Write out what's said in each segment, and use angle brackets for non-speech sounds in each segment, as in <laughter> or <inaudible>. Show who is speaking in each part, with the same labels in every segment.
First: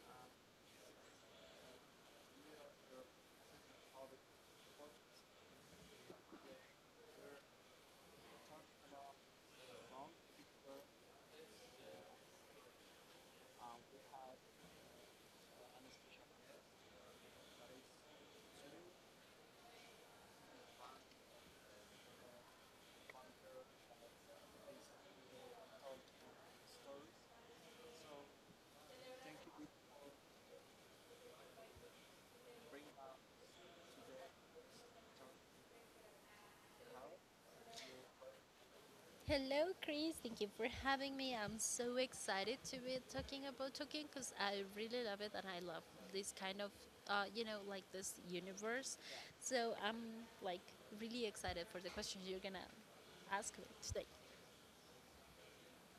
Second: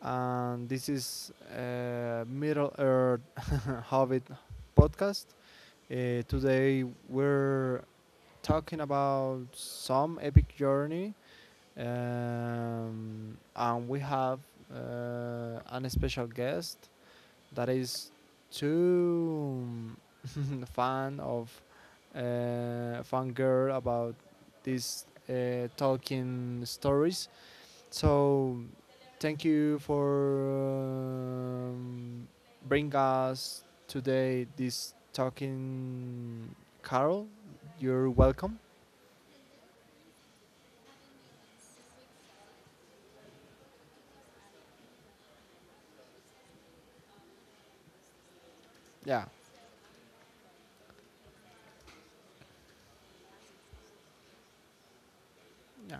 Speaker 1: and this is Middle Earth <laughs> Hobbit podcast. Today we're talking about some epic journey, and we have an special guest that is too <laughs> fan of fan girl about these talking stories. So thank you for bring us today this Tolkien Carol. You're welcome.
Speaker 2: Hello, Chris. Thank you for having me. I'm so excited to be talking about Tolkien because I really love it and I love this kind of, like this universe.
Speaker 1: Yeah,
Speaker 2: So I'm like really excited for the questions you're gonna ask me today.
Speaker 1: yeah,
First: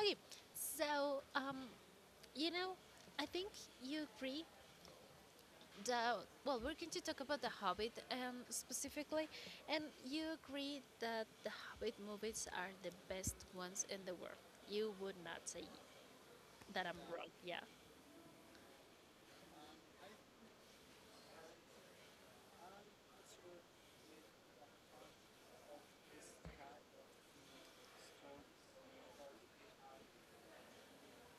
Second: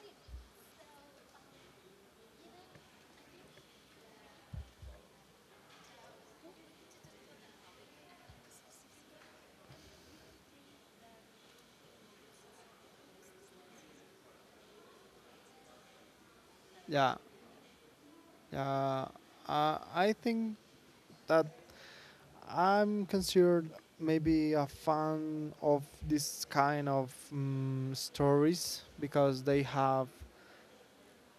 Speaker 2: Okay, so you know, I think you agree that well, we're going to talk about The Hobbit specifically, and you agree that The Hobbit movies are the best ones in the world. You would not say that I'm
Speaker 1: yeah,
Speaker 2: wrong. Yeah.
Speaker 1: yeah. I think that I'm considered maybe a fan of this kind of stories because they have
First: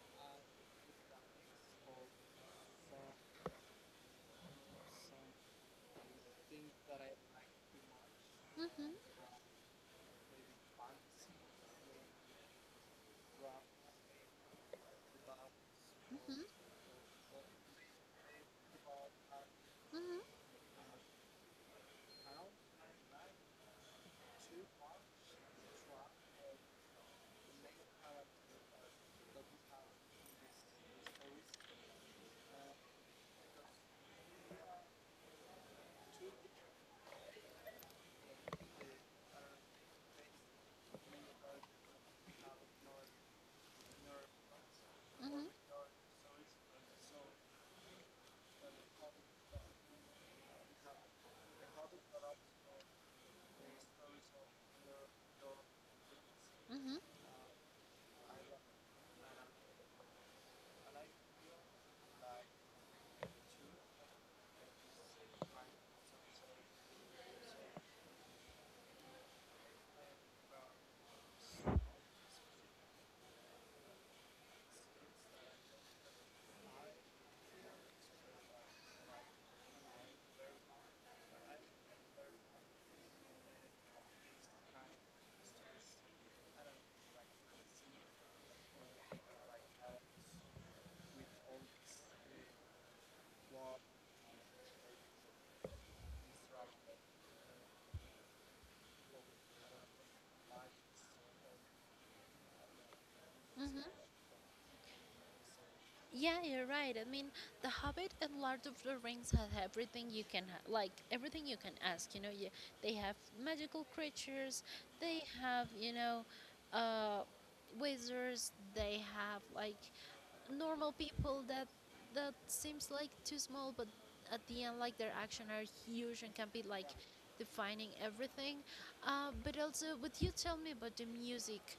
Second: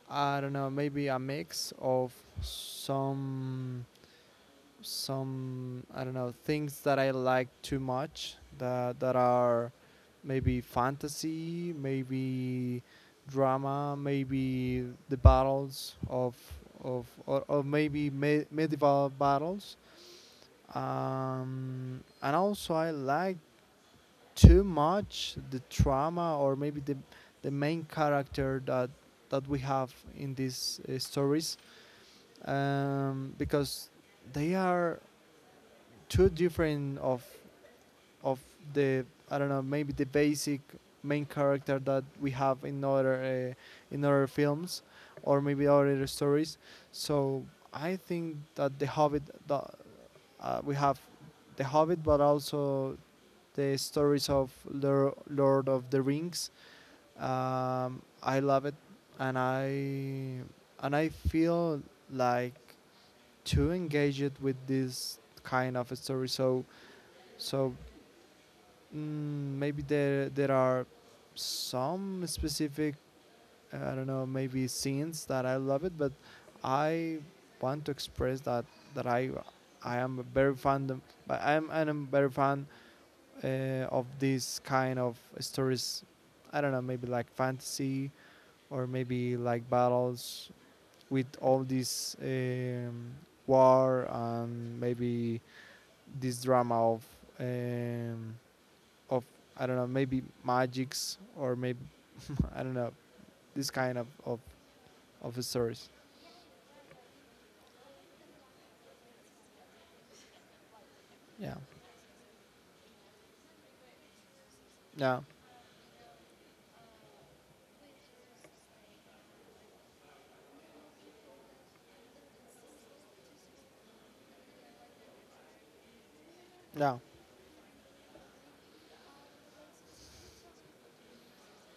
Speaker 1: I don't know maybe a mix of some some I don't know things that I like too much
Speaker 2: Mhm.
Speaker 1: that are maybe fantasy, maybe drama, maybe the battles of or maybe medieval battles.
Speaker 2: Mhm.
Speaker 1: And also I like too much the trauma, or maybe the main character that we have in these stories, because they are too different of the I don't know maybe the basic main character that we have in other in other films or
Speaker 2: Mhm.
Speaker 1: maybe other stories. So I think that the Hobbit that we have the Hobbit, but also the stories of Lord of the Rings.
Speaker 2: Mhm.
Speaker 1: I love it, and I feel like to engage it with this kind of a story. So maybe there are some specific I don't know maybe scenes that I love it, but I want to express that I am a very fond of, but I'm a very fan uh, of these kind of stories. I don't know, maybe like fantasy or maybe like battles with all this war and maybe this drama um, of I don't know, maybe magics or maybe <laughs> I don't know this
Speaker 2: Mhm.
Speaker 1: kind of stories.
Speaker 2: Yeah, you're right. I mean, The Hobbit and Lord of the Rings have everything like, everything you
Speaker 1: Yeah,
Speaker 2: can ask. They have magical creatures. They
Speaker 1: yeah,
Speaker 2: have uh, wizards. They have like normal people that seems like too small, but at the end, like their action are huge and can be like
Speaker 1: yeah,
Speaker 2: defining everything. But also, what you tell me about the music,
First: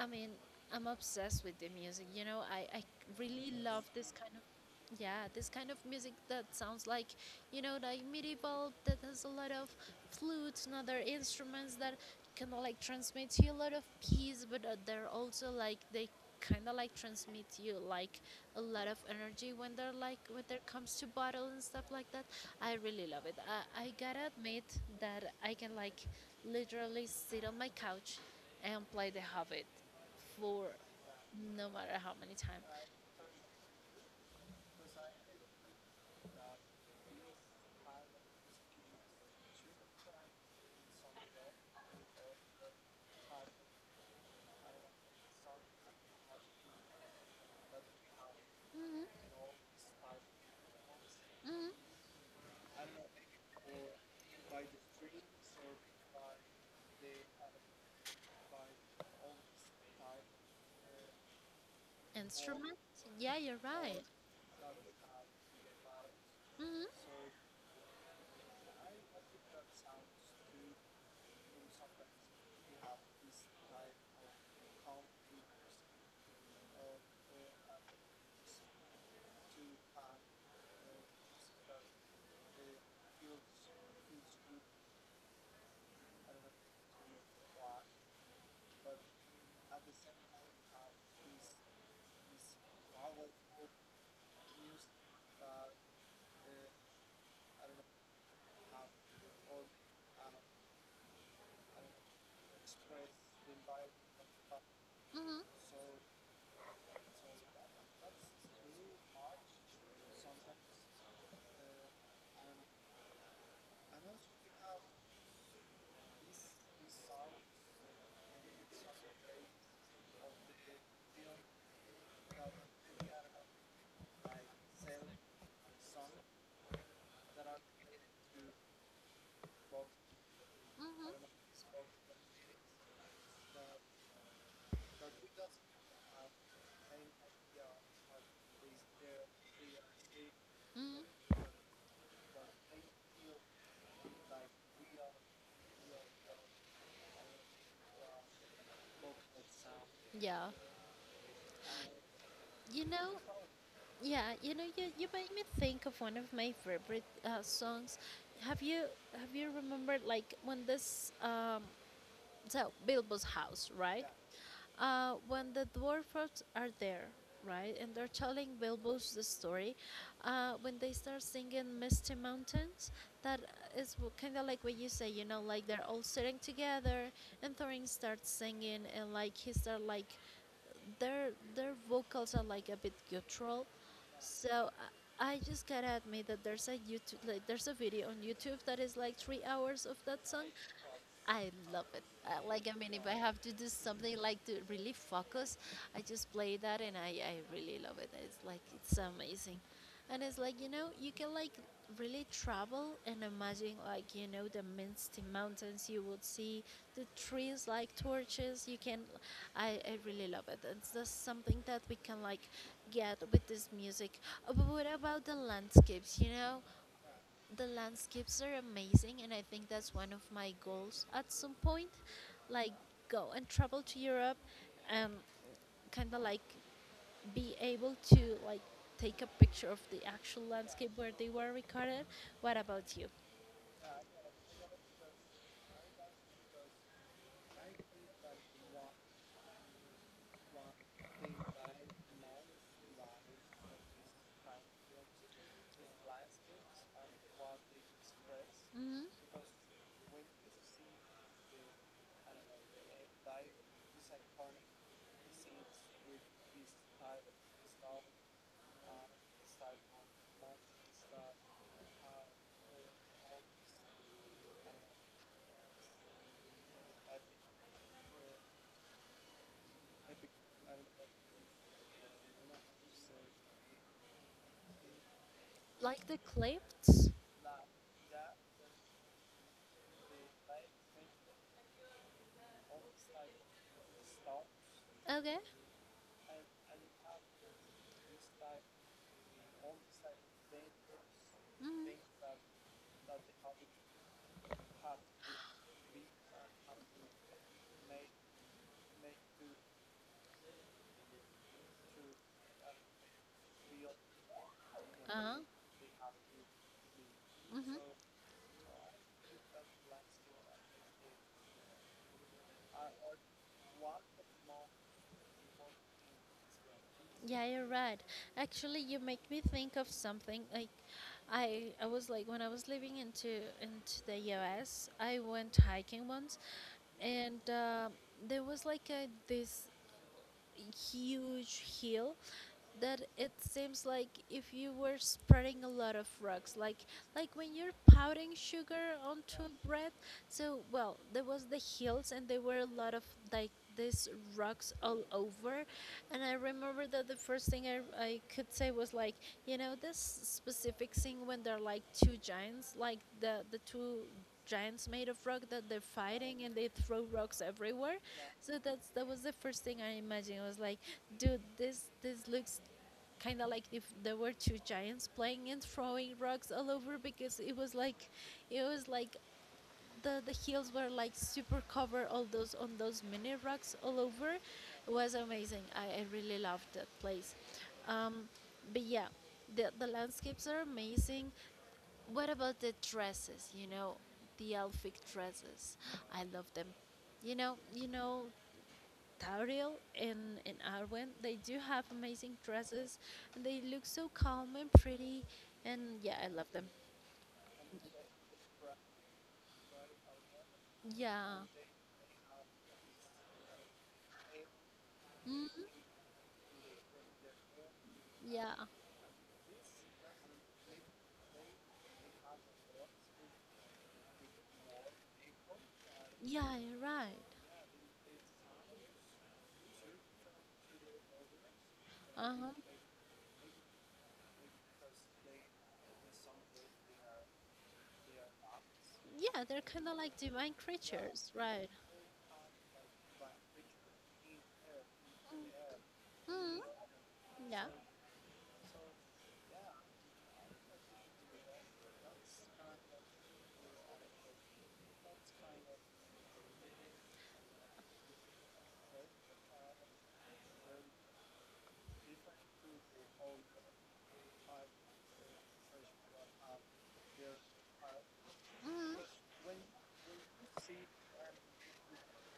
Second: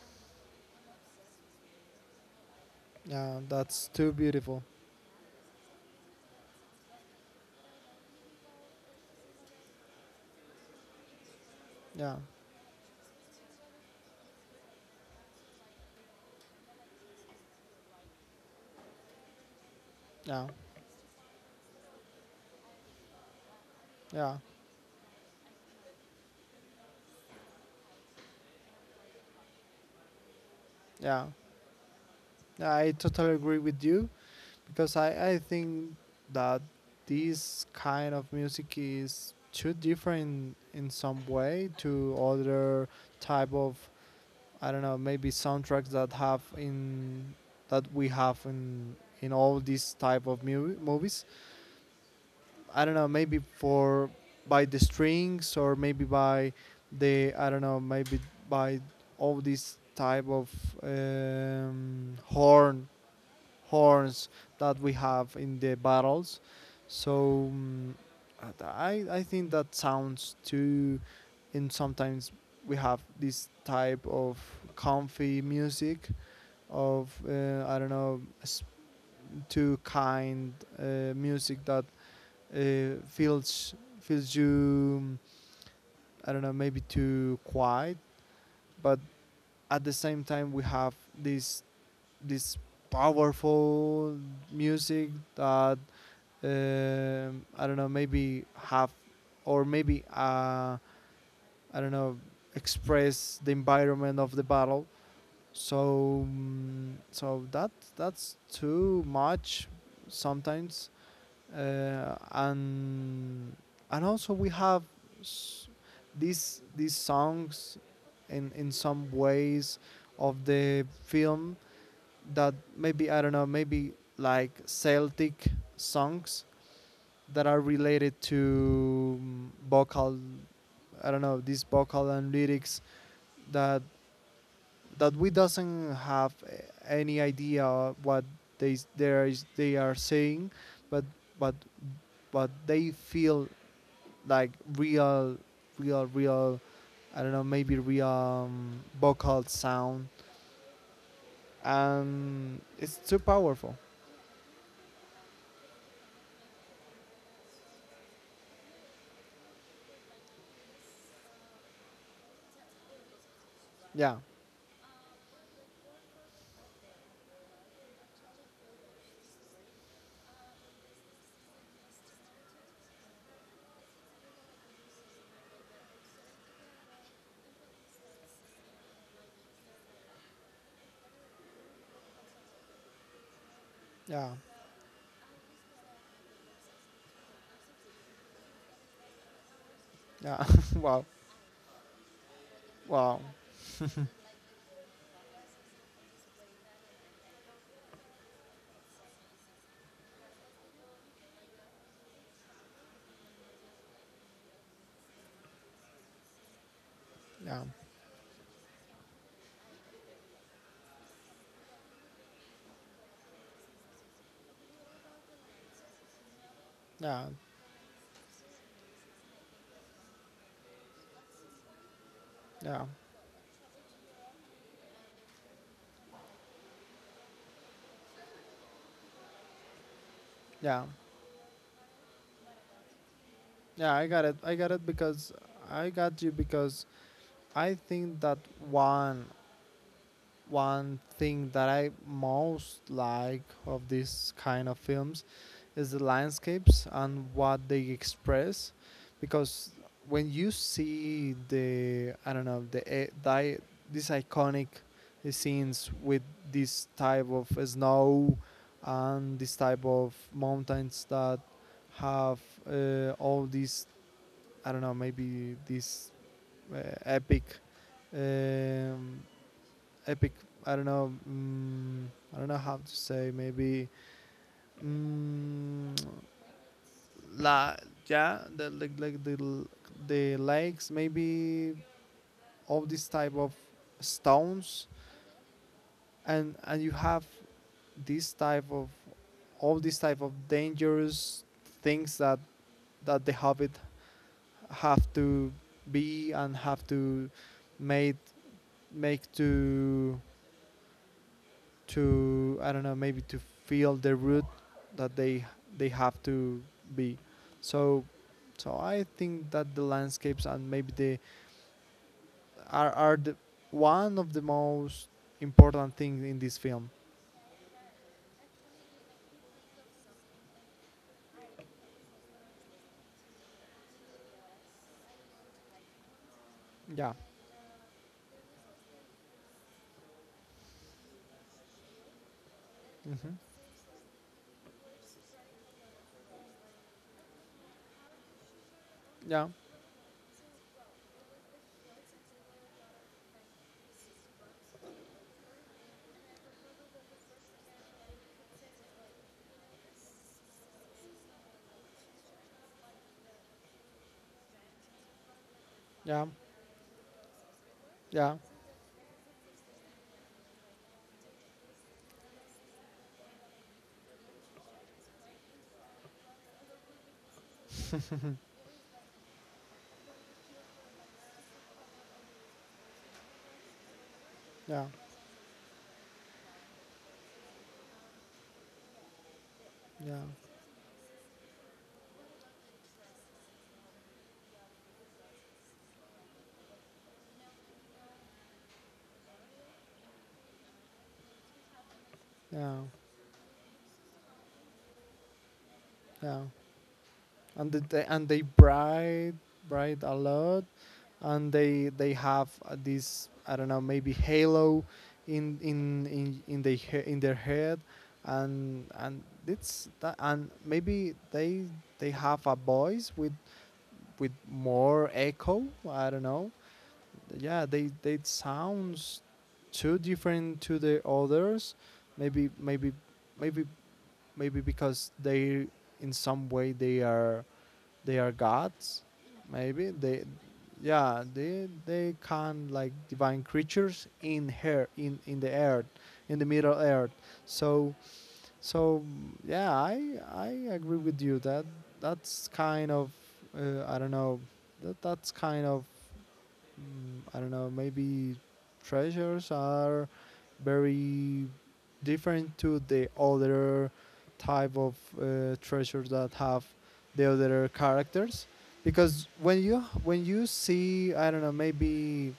Speaker 2: I mean, I'm obsessed with the music. I
Speaker 1: yeah.
Speaker 2: really love
Speaker 1: That's
Speaker 2: this
Speaker 1: too
Speaker 2: kind of
Speaker 1: beautiful.
Speaker 2: yeah, this kind of music that sounds like medieval, that has a lot of flutes and other instruments that
Speaker 1: Yeah,
Speaker 2: kind of like transmit you a lot of peace, but they're also like they kind of like transmit you like a lot of energy when they're like when
Speaker 1: yeah,
Speaker 2: there comes to battle and stuff like that. I really love it. I gotta
Speaker 1: yeah,
Speaker 2: admit that I can like literally sit on my couch and play The Hobbit for
Speaker 1: yeah.
Speaker 2: no matter how many times.
Speaker 1: Yeah, I totally agree with you, because I think that this kind of music is too different in some way to other type of I don't know maybe soundtracks that we have in all these type of movies, I don't know maybe for by the strings or maybe by the I don't know maybe by all these type of um,
Speaker 2: Instrument?
Speaker 1: horn
Speaker 2: Yeah, you're right.
Speaker 1: horns that we have in the battles.
Speaker 2: Mhm,
Speaker 1: So I think that sounds too, and sometimes we have this type of comfy music of I don't know too kind music that uh, feels feels you, I don't know maybe too quiet, but at the same time we have this this powerful music that I don't know, maybe have, or maybe I don't know, express the environment of the battle.
Speaker 2: mhm,
Speaker 1: So that's too much sometimes, uh, and and also we have s- these songs in some ways of the film, that maybe I don't know maybe like Celtic songs that are related to vocal, I don't
Speaker 2: mhm,
Speaker 1: know, these vocal and lyrics that that we doesn't have any idea what they are, they are saying,
Speaker 2: mhm.
Speaker 1: but but but they feel like real real real, I don't know, maybe real vocal sound,
Speaker 2: Yeah,
Speaker 1: and
Speaker 2: you
Speaker 1: it's too
Speaker 2: know,
Speaker 1: powerful.
Speaker 2: yeah, you made me think of one of my favorite songs. Have you have you remembered like when this so Bilbo's house, right?
Speaker 1: Yeah,
Speaker 2: When the dwarfs are there, right, and they're telling Bilbo's the story, when they start singing Misty Mountains, that is kind of like what you say, like they're all sitting together, and Thorin starts singing, and like he start like their vocals are like a bit guttural,
Speaker 1: yeah,
Speaker 2: so. I just gotta admit that there's a YouTube, like, there's a video on YouTube that is like 3 hours of that
Speaker 1: yeah.
Speaker 2: song,
Speaker 1: <laughs> Wow,
Speaker 2: I love it. Like I mean, if I
Speaker 1: wow.
Speaker 2: have to do something like to really focus, I just play that, and I really love it. It's like it's amazing, and it's like you can like really travel and imagine like the misty mountains you would see the
Speaker 1: Yeah,
Speaker 2: trees like torches you can I really love it. It's just something that we can like get with this music. But what about the landscapes?
Speaker 1: yeah,
Speaker 2: The landscapes are amazing, and I think that's one of my goals at some point, like
Speaker 1: yeah,
Speaker 2: go and travel to europe and kind of like be able to like take a picture of the actual
Speaker 1: yeah.
Speaker 2: landscape where they were recorded. What about you?
Speaker 1: Yeah, I got it. I got it because I got you, because I think that one one thing that I most like of this kind of films is the landscapes and what they express,
Speaker 2: Hmm.
Speaker 1: because when you see the I don't know the, e- di these iconic scenes with this type of snow and this type of mountains that have all these, I don't know, maybe this uh, epic, um, epic. I don't know. I don't know how to say. Maybe mm
Speaker 2: Like the clips?
Speaker 1: la yeah, the, like the lakes. Maybe all this type of stones,
Speaker 2: Okay.
Speaker 1: and you have this type of all these type of dangerous things that the hobbit have to be and have to made make to, I don't know, maybe to feel the root that
Speaker 2: Uh-huh.
Speaker 1: they have to be.
Speaker 2: Mm-hmm.
Speaker 1: So so I think that the landscapes and maybe the are the one of the most important things in this film.
Speaker 2: Yeah, you're right. Actually, you make me think of something. Like, I was like when I was living into the U.S. I went hiking once,
Speaker 1: Yeah.
Speaker 2: and there was like a this huge hill that it
Speaker 1: Hmm.
Speaker 2: seems like if you were spreading a lot of rocks like when you're pouting sugar onto
Speaker 1: Yeah.
Speaker 2: a bread. So well, there was the hills and there were a lot of like these rocks all over, and I remember that the first thing I could say was like this specific scene when they're like two giants like the two giants made of rock that they're
Speaker 1: Yeah.
Speaker 2: fighting and they throw rocks everywhere.
Speaker 1: Yeah.
Speaker 2: So that was the first thing I imagined. I was like, dude, this looks kind of like if there were two giants playing and throwing rocks all over because it was like the hills were like super covered all those on those mini rocks all over.
Speaker 1: Yeah.
Speaker 2: It was amazing. I really loved that place. Um, but yeah, the
Speaker 1: Yeah.
Speaker 2: landscapes are amazing. What about the dresses? The elfic dresses. I love them. you know you know Tariel and Arwen, they do have amazing
Speaker 1: Yeah.
Speaker 2: dresses and they look so calm and pretty. And yeah, I
Speaker 1: Yeah.
Speaker 2: love them.
Speaker 1: And they bright a lot,
Speaker 2: Yeah.
Speaker 1: and they have this, I don't know, maybe halo in
Speaker 2: Mm.
Speaker 1: in in in their in their head,
Speaker 2: Yeah.
Speaker 1: and maybe they have a voice with more echo. I don't know.
Speaker 2: Yeah, you're right.
Speaker 1: Yeah, they sounds too different to the others. Maybe
Speaker 2: Uh-huh.
Speaker 1: maybe maybe maybe because they in some way they are gods.
Speaker 2: Yeah, they're kind
Speaker 1: Maybe
Speaker 2: of like
Speaker 1: they
Speaker 2: divine
Speaker 1: Yeah,
Speaker 2: creatures,
Speaker 1: they
Speaker 2: right?
Speaker 1: they can like divine creatures in the earth, in the
Speaker 2: Mm.
Speaker 1: middle earth.
Speaker 2: Yeah.
Speaker 1: So so yeah, I agree with you that that's kind of I don't know, that that's kind of I don't know, maybe treasures are very different to the other type of treasures that have the other characters,
Speaker 2: Mm.
Speaker 1: because when you see, I don't know maybe,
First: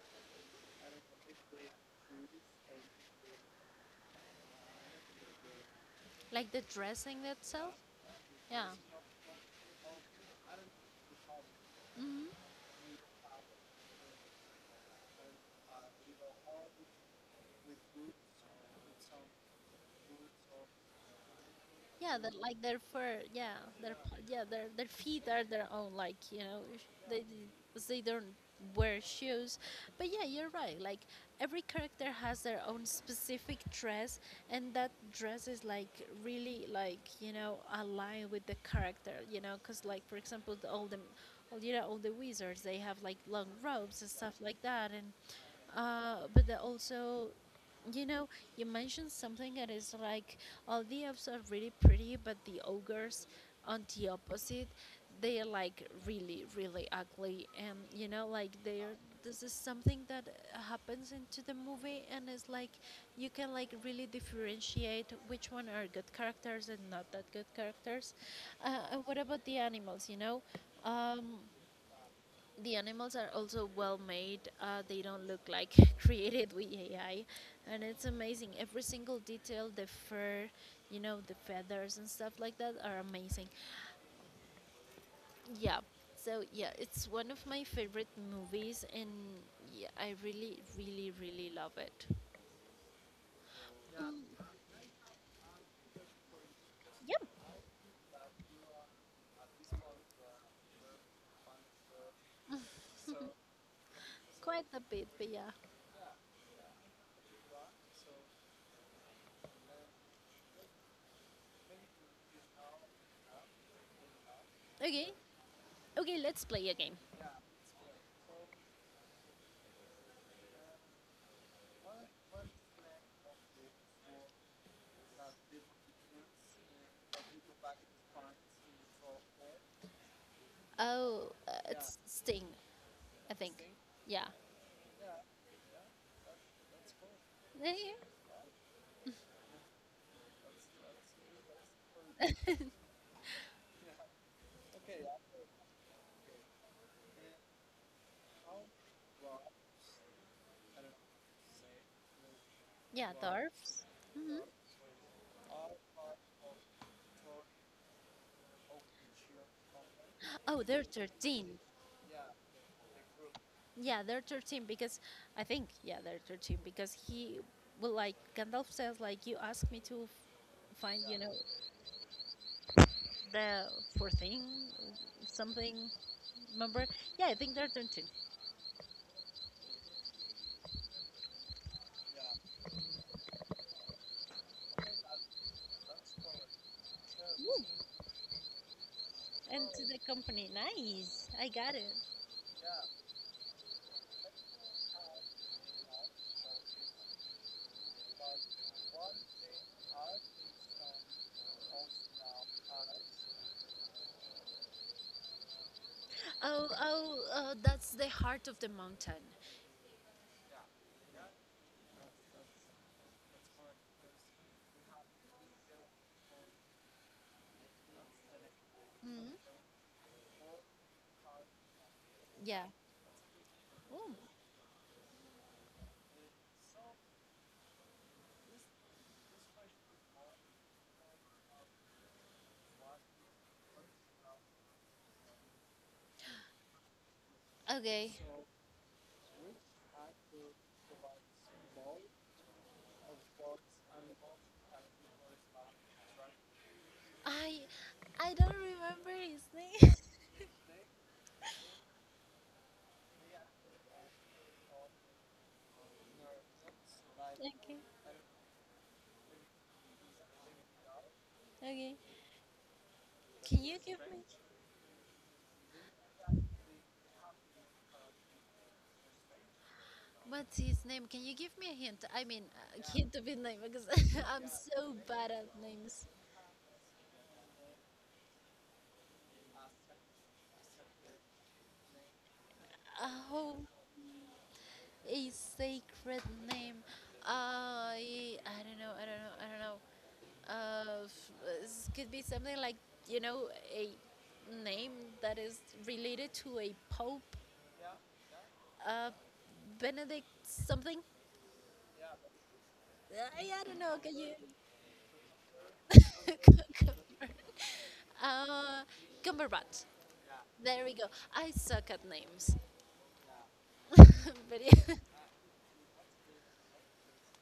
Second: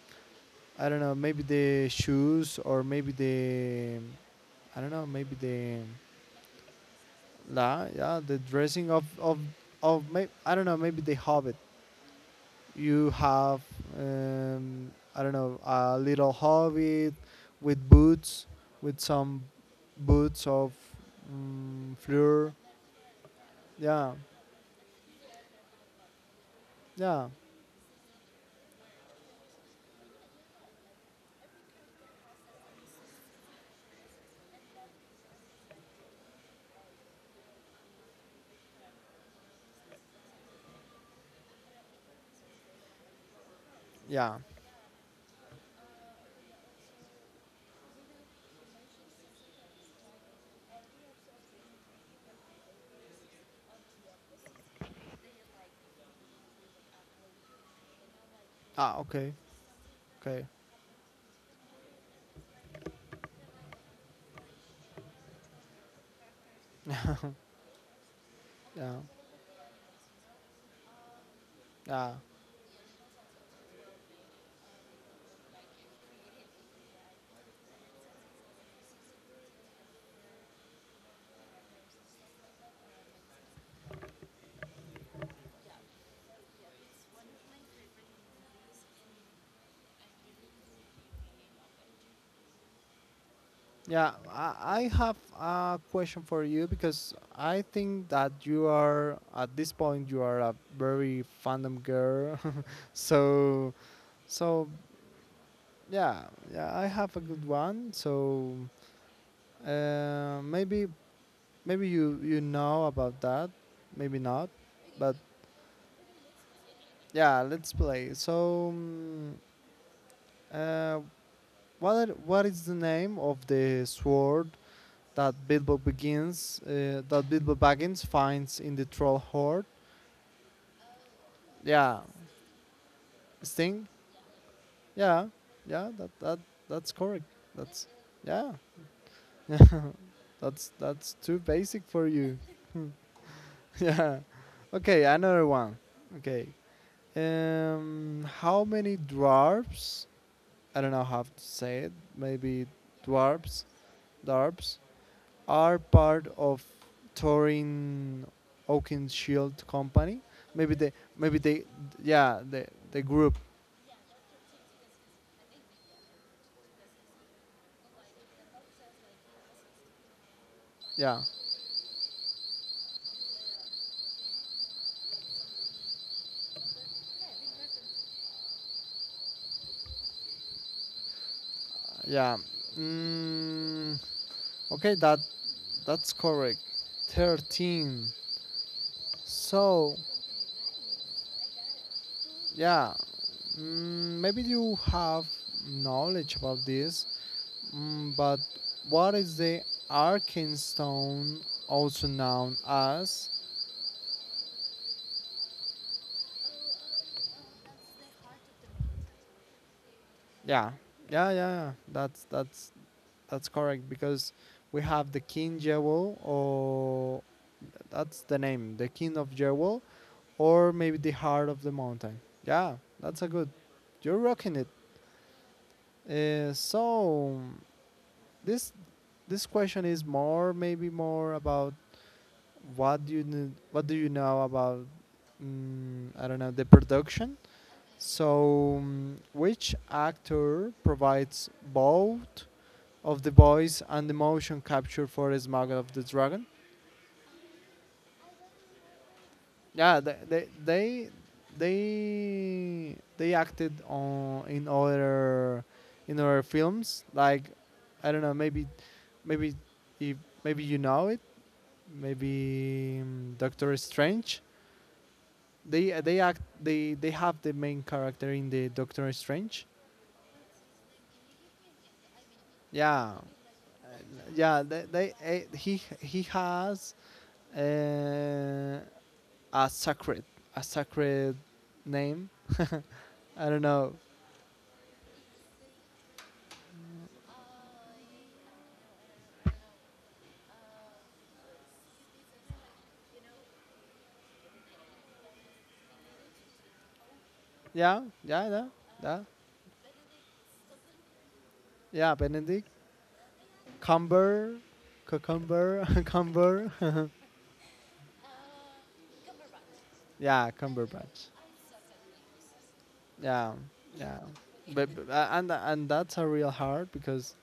Speaker 1: I don't know maybe the shoes, or maybe the, I don't know maybe the
Speaker 2: Like the dressing itself.
Speaker 1: la yeah, the
Speaker 2: Yeah.
Speaker 1: dressing of I don't know, maybe the hobbit.
Speaker 2: Mm-hmm.
Speaker 1: You have I don't know, a little hobbit with boots, with some boots of
Speaker 2: Yeah, that
Speaker 1: fleur.
Speaker 2: like their fur. Yeah,
Speaker 1: Yeah,
Speaker 2: yeah, their feet are their own. Like they
Speaker 1: yeah,
Speaker 2: they 'cause they don't wear shoes. But yeah, you're right. Like every character has their own specific dress, and that dress is like really like aligned with the character. Because like for example, the all you know all the wizards they have like long robes and
Speaker 1: yeah.
Speaker 2: stuff like that, and but they also you know, you mentioned something that is like all the elves are really pretty, but the ogres, on the opposite, they are like really, really ugly. And like they are.
Speaker 1: Ah, okay,
Speaker 2: This is something that
Speaker 1: okay.
Speaker 2: happens into the movie, and it's like you can like really differentiate which one are good characters and not that good characters.
Speaker 1: Yeah,
Speaker 2: And what about the animals? Um,
Speaker 1: yeah,
Speaker 2: the animals are also well made. They don't look like <laughs> created with AI, and it's amazing. Every single detail, the fur, the feathers and stuff like that are amazing. Yeah. So yeah, it's one of my favorite movies, and yeah, I really, really, really love it.
Speaker 1: yeah. I have a question for you, because
Speaker 2: Yep,
Speaker 1: I think that you are at this point you are a very fandom girl. <laughs> so
Speaker 2: quite
Speaker 1: so
Speaker 2: a bit, but yeah.
Speaker 1: yeah, yeah. I have a good one. So uh, maybe maybe you know about that. Maybe not.
Speaker 2: Okay,
Speaker 1: But
Speaker 2: okay, let's play a game.
Speaker 1: yeah, let's play. So, uh, what is the name of the sword that Bilbo Baggins finds in the troll horde?
Speaker 2: Oh, it's
Speaker 1: Yeah,
Speaker 2: Sting, I think.
Speaker 1: Sting.
Speaker 2: Yeah. <laughs>
Speaker 1: Yeah, yeah. That's correct. That's Yeah. <laughs> Yeah. That's too basic for you. <laughs> Yeah. Okay, another one. Okay. How many dwarves, I don't know how to say it. Maybe
Speaker 2: Yeah,
Speaker 1: dwarves,
Speaker 2: dwarfs.
Speaker 1: dwarves, are part of Torin Oakenshield Company.
Speaker 2: Oh,
Speaker 1: Maybe
Speaker 2: they're
Speaker 1: they, maybe
Speaker 2: 13.
Speaker 1: they, yeah, the group,
Speaker 2: Yeah, they're 13 because I think, yeah, they're 13 because he well, like, Gandalf says, like, you asked me to find,
Speaker 1: yeah,
Speaker 2: the 14, something, remember? Yeah, I think they're 13.
Speaker 1: yeah. Mm, okay, that's correct.
Speaker 2: Woo.
Speaker 1: 13.
Speaker 2: And to
Speaker 1: So
Speaker 2: the company. Nice. I got it.
Speaker 1: yeah, maybe you have knowledge about this, but what is the Arkenstone, also known as...
Speaker 2: Oh, oh, oh, that's the heart of the mountain.
Speaker 1: Yeah, yeah, yeah. Yeah. That's correct, because we have the King Jewel, or that's the name, the King of
Speaker 2: Hmm?
Speaker 1: Jewel, or maybe the Heart of the Mountain.
Speaker 2: Yeah.
Speaker 1: Yeah, that's a good.
Speaker 2: Oh,
Speaker 1: You're rocking it. So this this question is more about what do you know about, I don't know, the production.
Speaker 2: okay.
Speaker 1: So which actor provides both of the voice and the motion capture for Smuggle of the Dragon?
Speaker 2: I I don't remember his name.
Speaker 1: Yeah,
Speaker 2: <laughs>
Speaker 1: they acted on in other films. Like
Speaker 2: Okay.
Speaker 1: I don't know, maybe maybe if maybe you know it,
Speaker 2: Okay.
Speaker 1: maybe
Speaker 2: Can
Speaker 1: Doctor
Speaker 2: you give me?
Speaker 1: Strange. They have the main character in the Doctor Strange.
Speaker 2: What's his name? Can you give me a hint? I mean, a hint
Speaker 1: Yeah,
Speaker 2: of his name because <laughs> I'm
Speaker 1: yeah.
Speaker 2: so
Speaker 1: They
Speaker 2: bad
Speaker 1: eh,
Speaker 2: at names.
Speaker 1: he has uh, a sacred, a sacred name. <laughs> I don't
Speaker 2: Oh,
Speaker 1: know.
Speaker 2: a sacred name. I don't know. I don't know. I don't know. This could be something like you know a name that is related to a pope.
Speaker 1: Yeah, yeah, yeah,
Speaker 2: Uh,
Speaker 1: yeah,
Speaker 2: Benedict something.
Speaker 1: yeah. Benedict,
Speaker 2: I don't know. Can you?
Speaker 1: Cumber, cucumber, <laughs>
Speaker 2: <laughs>
Speaker 1: cumber.
Speaker 2: Cumber-
Speaker 1: <laughs>
Speaker 2: uh, Cumberbatch.
Speaker 1: Yeah,
Speaker 2: There we go.
Speaker 1: Cumberbatch.
Speaker 2: I suck at names.
Speaker 1: Yeah, yeah.
Speaker 2: <laughs> But yeah,
Speaker 1: But and that's a real hard, because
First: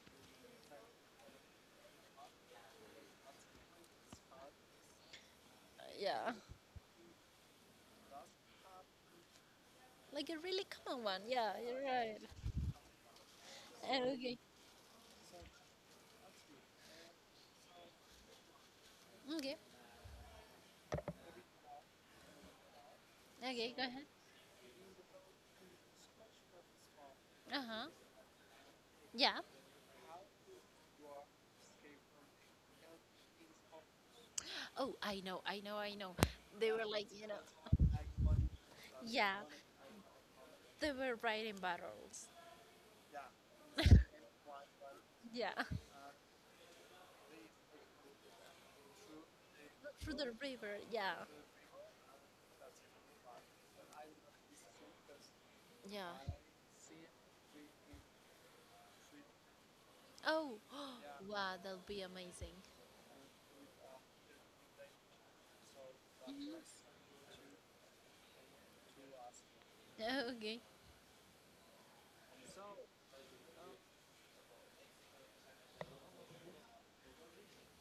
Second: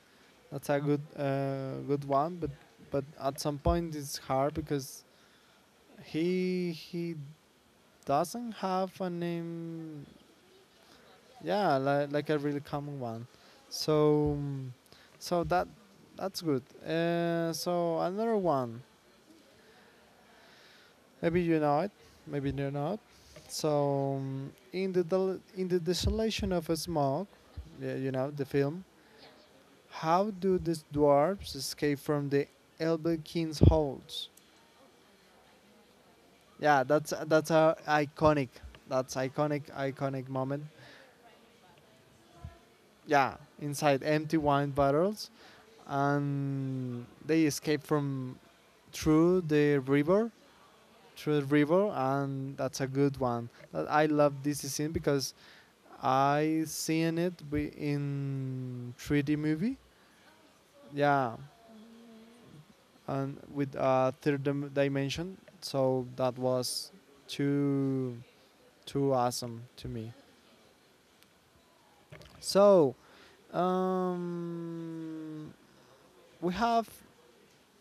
Speaker 1: that's a good one. But at some point it's hard, because
Speaker 2: yeah,
Speaker 1: he doesn't have a name,
Speaker 2: like a really common one. Yeah,
Speaker 1: yeah,
Speaker 2: you're
Speaker 1: like,
Speaker 2: right.
Speaker 1: like a really common one. So,
Speaker 2: Okay,
Speaker 1: so that that's good. Another one,
Speaker 2: okay,
Speaker 1: maybe you know it, maybe you not.
Speaker 2: okay. Go ahead.
Speaker 1: So in the desolation of a smoke,
Speaker 2: Uh huh.
Speaker 1: yeah, you know the film.
Speaker 2: Yeah.
Speaker 1: How do these dwarves escape from the Elven King's holds?
Speaker 2: Oh, I know, I know, I know. They were
Speaker 1: Yeah,
Speaker 2: like,
Speaker 1: that's that's a iconic. That's
Speaker 2: yeah,
Speaker 1: iconic, iconic moment.
Speaker 2: they were riding battles.
Speaker 1: Yeah, inside empty wine bottles,
Speaker 2: Yeah, <laughs>
Speaker 1: and they escape from through the
Speaker 2: through
Speaker 1: river,
Speaker 2: the river. Yeah,
Speaker 1: through the river, and that's a good one. I love this scene because
Speaker 2: yeah.
Speaker 1: I seen it in 3D movie,
Speaker 2: Oh, <gasps>
Speaker 1: yeah,
Speaker 2: wow, that'll be amazing.
Speaker 1: and with a third dimension. So that was too too awesome to me.
Speaker 2: <laughs> Okay,
Speaker 1: So um, we have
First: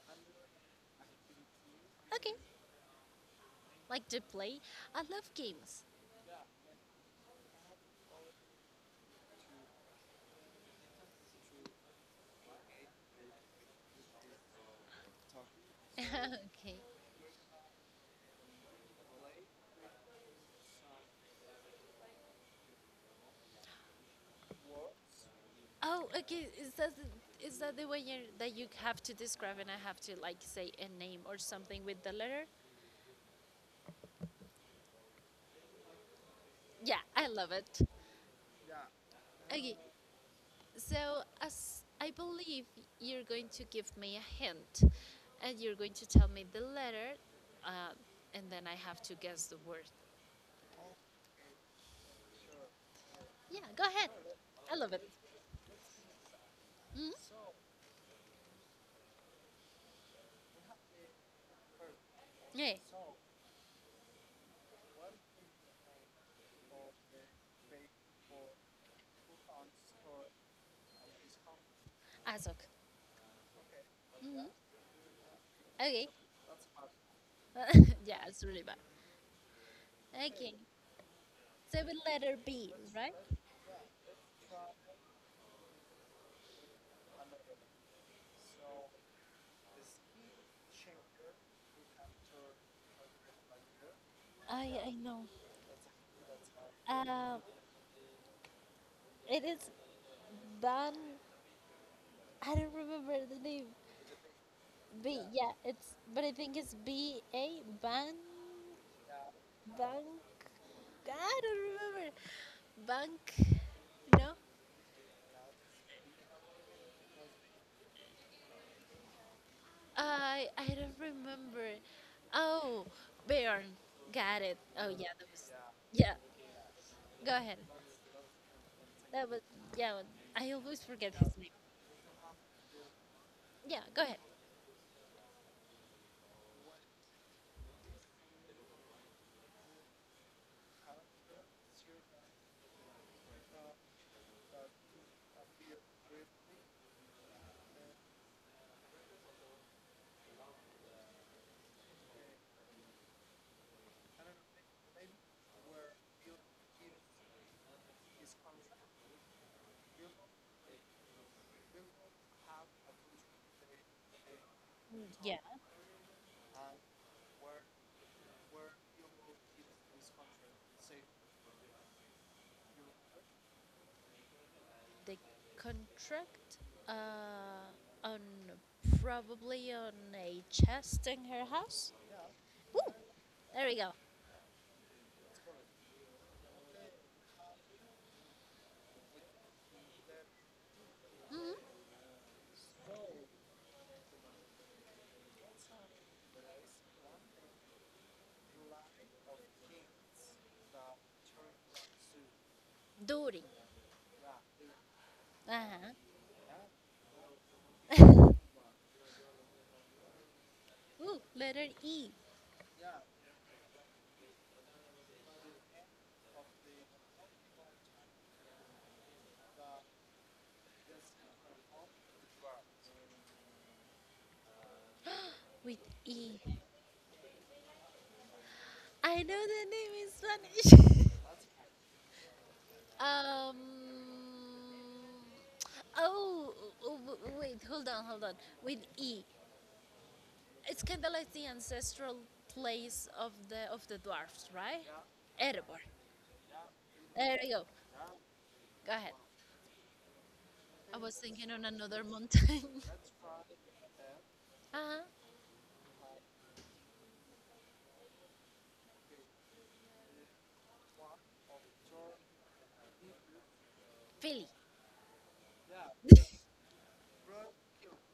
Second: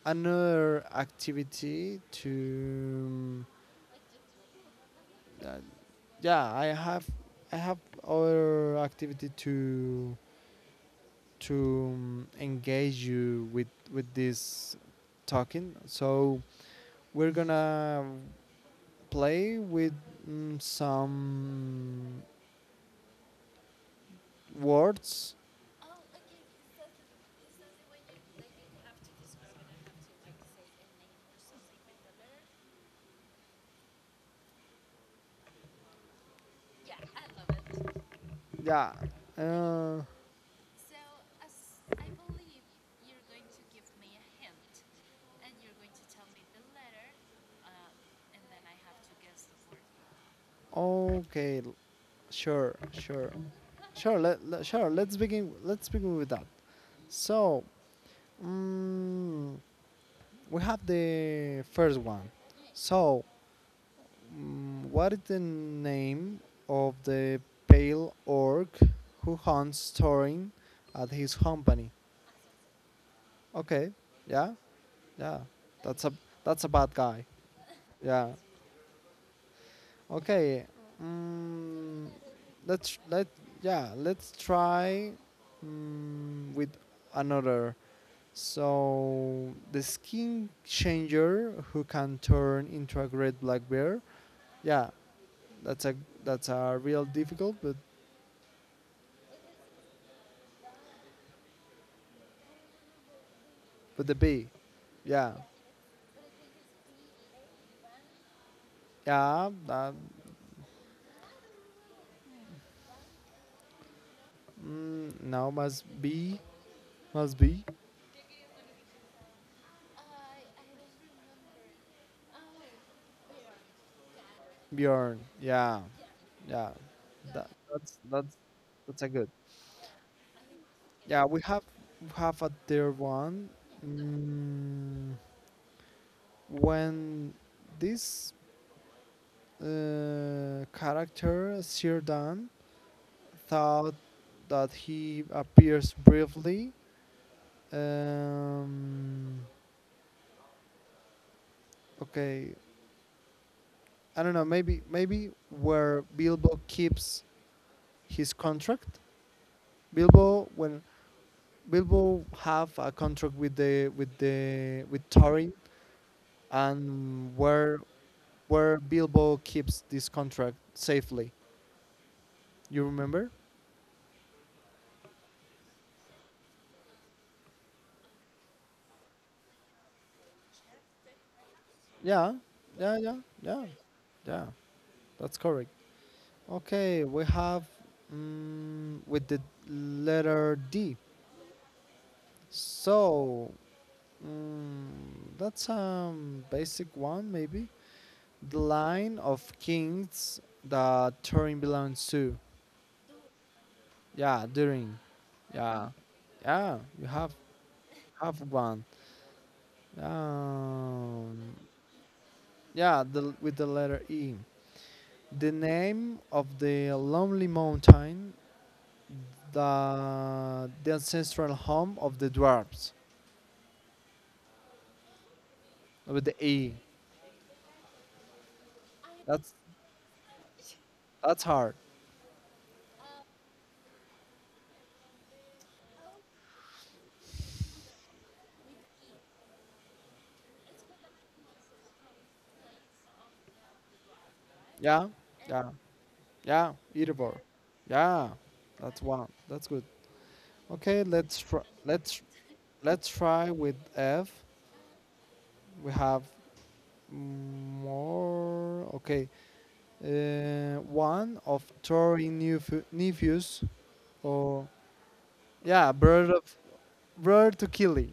Speaker 1: another activity
Speaker 2: okay.
Speaker 1: to
Speaker 2: Like to play. I love
Speaker 1: uh,
Speaker 2: games.
Speaker 1: yeah, I have other activity to engage you with this talking, so
Speaker 2: <laughs> Okay.
Speaker 1: we're gonna play with some words.
Speaker 2: Oh, okay. Is that the way you that you have to describe and I have to like say a name or something with the letter? Yeah, I love it.
Speaker 1: Yeah.
Speaker 2: Okay,
Speaker 1: uh,
Speaker 2: so as I believe you're going to give me a hint, and you're going to tell me the letter, uh, and then I have to guess the word.
Speaker 1: okay, sure sure
Speaker 2: Yeah, go ahead.
Speaker 1: sure
Speaker 2: I love it.
Speaker 1: let's begin, with that.
Speaker 2: Mm-hmm.
Speaker 1: So mm, we have the first one.
Speaker 2: Yeah,
Speaker 1: So, what is the name of the pale orc who hunts Thorin at his company?
Speaker 2: Azok.
Speaker 1: Okay,
Speaker 2: Hmm.
Speaker 1: yeah, yeah, that's
Speaker 2: Okay.
Speaker 1: a that's a bad guy.
Speaker 2: <laughs> Yeah,
Speaker 1: Yeah.
Speaker 2: it's really bad. Okay,
Speaker 1: Okay.
Speaker 2: so with
Speaker 1: Mm,
Speaker 2: letter B,
Speaker 1: let's
Speaker 2: right?
Speaker 1: let yeah let's try, with another. So, the skin changer who can turn into a great black bear.
Speaker 2: I
Speaker 1: Yeah,
Speaker 2: know.
Speaker 1: that's a that's a real
Speaker 2: Uh,
Speaker 1: difficult, but...
Speaker 2: It is Ban. I don't remember the name.
Speaker 1: With the B.
Speaker 2: B.
Speaker 1: Yeah.
Speaker 2: Yeah, it's. But I think it's B A Ban.
Speaker 1: Yeah.
Speaker 2: Bank. I don't remember. Bank. No.
Speaker 1: Now must be. Must be.
Speaker 2: I don't remember. Oh, Bjorn. Got it. Oh yeah,
Speaker 1: Bjorn.
Speaker 2: that was.
Speaker 1: Yeah.
Speaker 2: Yeah.
Speaker 1: Yeah.
Speaker 2: Go
Speaker 1: That,
Speaker 2: ahead.
Speaker 1: that's that's that's a
Speaker 2: That
Speaker 1: good.
Speaker 2: was. Yeah. I always forget
Speaker 1: Yeah,
Speaker 2: his
Speaker 1: we
Speaker 2: name.
Speaker 1: have we have a third one.
Speaker 2: Yeah. Go ahead.
Speaker 1: Mm, when this character Sirdan thought that he appears briefly. Um, okay, I don't know. Maybe where Bilbo keeps his contract. Bilbo when Bilbo have a contract with the with the with
Speaker 2: Mm, yeah.
Speaker 1: Thorin, and where Bilbo keeps this contract safely. You remember?
Speaker 2: The contract, uh, on probably on a chest in her house.
Speaker 1: Yeah,
Speaker 2: Ooh,
Speaker 1: yeah, yeah,
Speaker 2: there
Speaker 1: yeah,
Speaker 2: we go.
Speaker 1: yeah. That's correct. Okay, we have with the letter D.
Speaker 2: Hmm.
Speaker 1: So mm, that's basic one maybe. The line of kings that Turin belongs to.
Speaker 2: Dory.
Speaker 1: Yeah, Turin.
Speaker 2: Uh
Speaker 1: Yeah,
Speaker 2: huh.
Speaker 1: yeah, you have one.
Speaker 2: Ooh,
Speaker 1: Um,
Speaker 2: letter E
Speaker 1: yeah, the, with the letter E. The name of the lonely mountain, the ancestral home of the dwarves.
Speaker 2: with
Speaker 1: With the
Speaker 2: E.
Speaker 1: E.
Speaker 2: I know
Speaker 1: That's
Speaker 2: the name in Spanish.
Speaker 1: that's hard.
Speaker 2: <laughs> um. Oh, oh, wait, hold on, hold on. With E, it's kind of like the ancestral place of the dwarfs, right?
Speaker 1: Yeah, yeah,
Speaker 2: Erebor.
Speaker 1: yeah.
Speaker 2: There
Speaker 1: Erebor.
Speaker 2: we go.
Speaker 1: Yeah,
Speaker 2: Go
Speaker 1: that's
Speaker 2: ahead.
Speaker 1: one. That's good.
Speaker 2: I
Speaker 1: Okay,
Speaker 2: was
Speaker 1: let's
Speaker 2: thinking
Speaker 1: try.
Speaker 2: on another mountain.
Speaker 1: Let's
Speaker 2: <laughs>
Speaker 1: try with F.
Speaker 2: Uh-huh.
Speaker 1: We have more. Okay, one of Tory nephews,
Speaker 2: Philly.
Speaker 1: or yeah, brother to Killy.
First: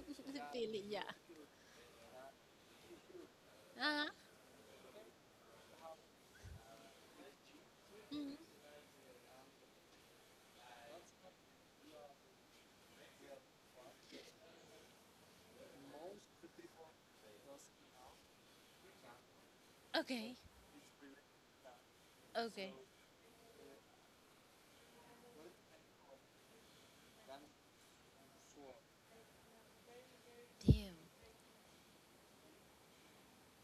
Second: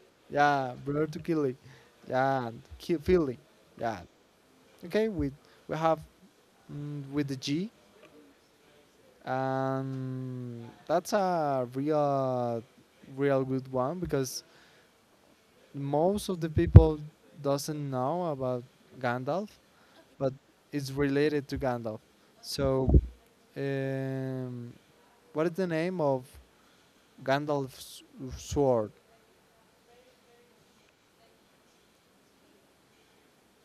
Speaker 1: <laughs> yeah,
Speaker 2: Philly, yeah.
Speaker 1: brother to Killy. Yeah, Philly. Yeah.
Speaker 2: Uh-huh.
Speaker 1: Okay, we have with the G,
Speaker 2: Mhm.
Speaker 1: and that's a real good one because most of the people doesn't know about Gandalf but
Speaker 2: Okay.
Speaker 1: it's related to Gandalf.
Speaker 2: Okay.
Speaker 1: So, um, what is the name of Gandalf's sword?
Speaker 2: Damn.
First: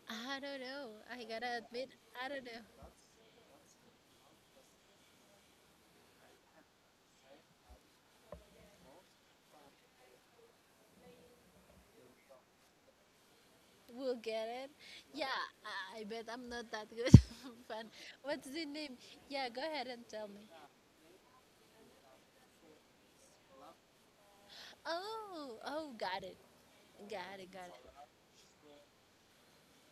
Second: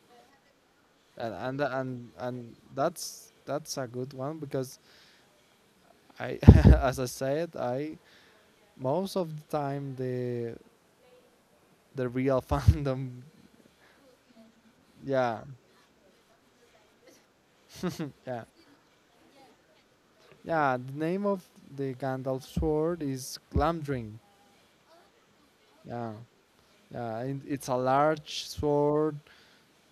Speaker 2: I don't know. I
Speaker 1: And and
Speaker 2: gotta admit,
Speaker 1: and,
Speaker 2: I don't
Speaker 1: and
Speaker 2: know.
Speaker 1: that's a good one because I, <laughs> as I said, I most of the time the real <laughs> fandom,
Speaker 2: We'll get it. Yeah,
Speaker 1: yeah,
Speaker 2: I bet I'm not that good <laughs> of a fan.
Speaker 1: yeah,
Speaker 2: What's the name? Yeah, go ahead and tell me.
Speaker 1: yeah. The name of the Gandalf sword is Glamdring.
Speaker 2: Oh, oh,
Speaker 1: Yeah,
Speaker 2: got it.
Speaker 1: yeah.
Speaker 2: Got
Speaker 1: And
Speaker 2: it, got
Speaker 1: it's a
Speaker 2: it.
Speaker 1: large sword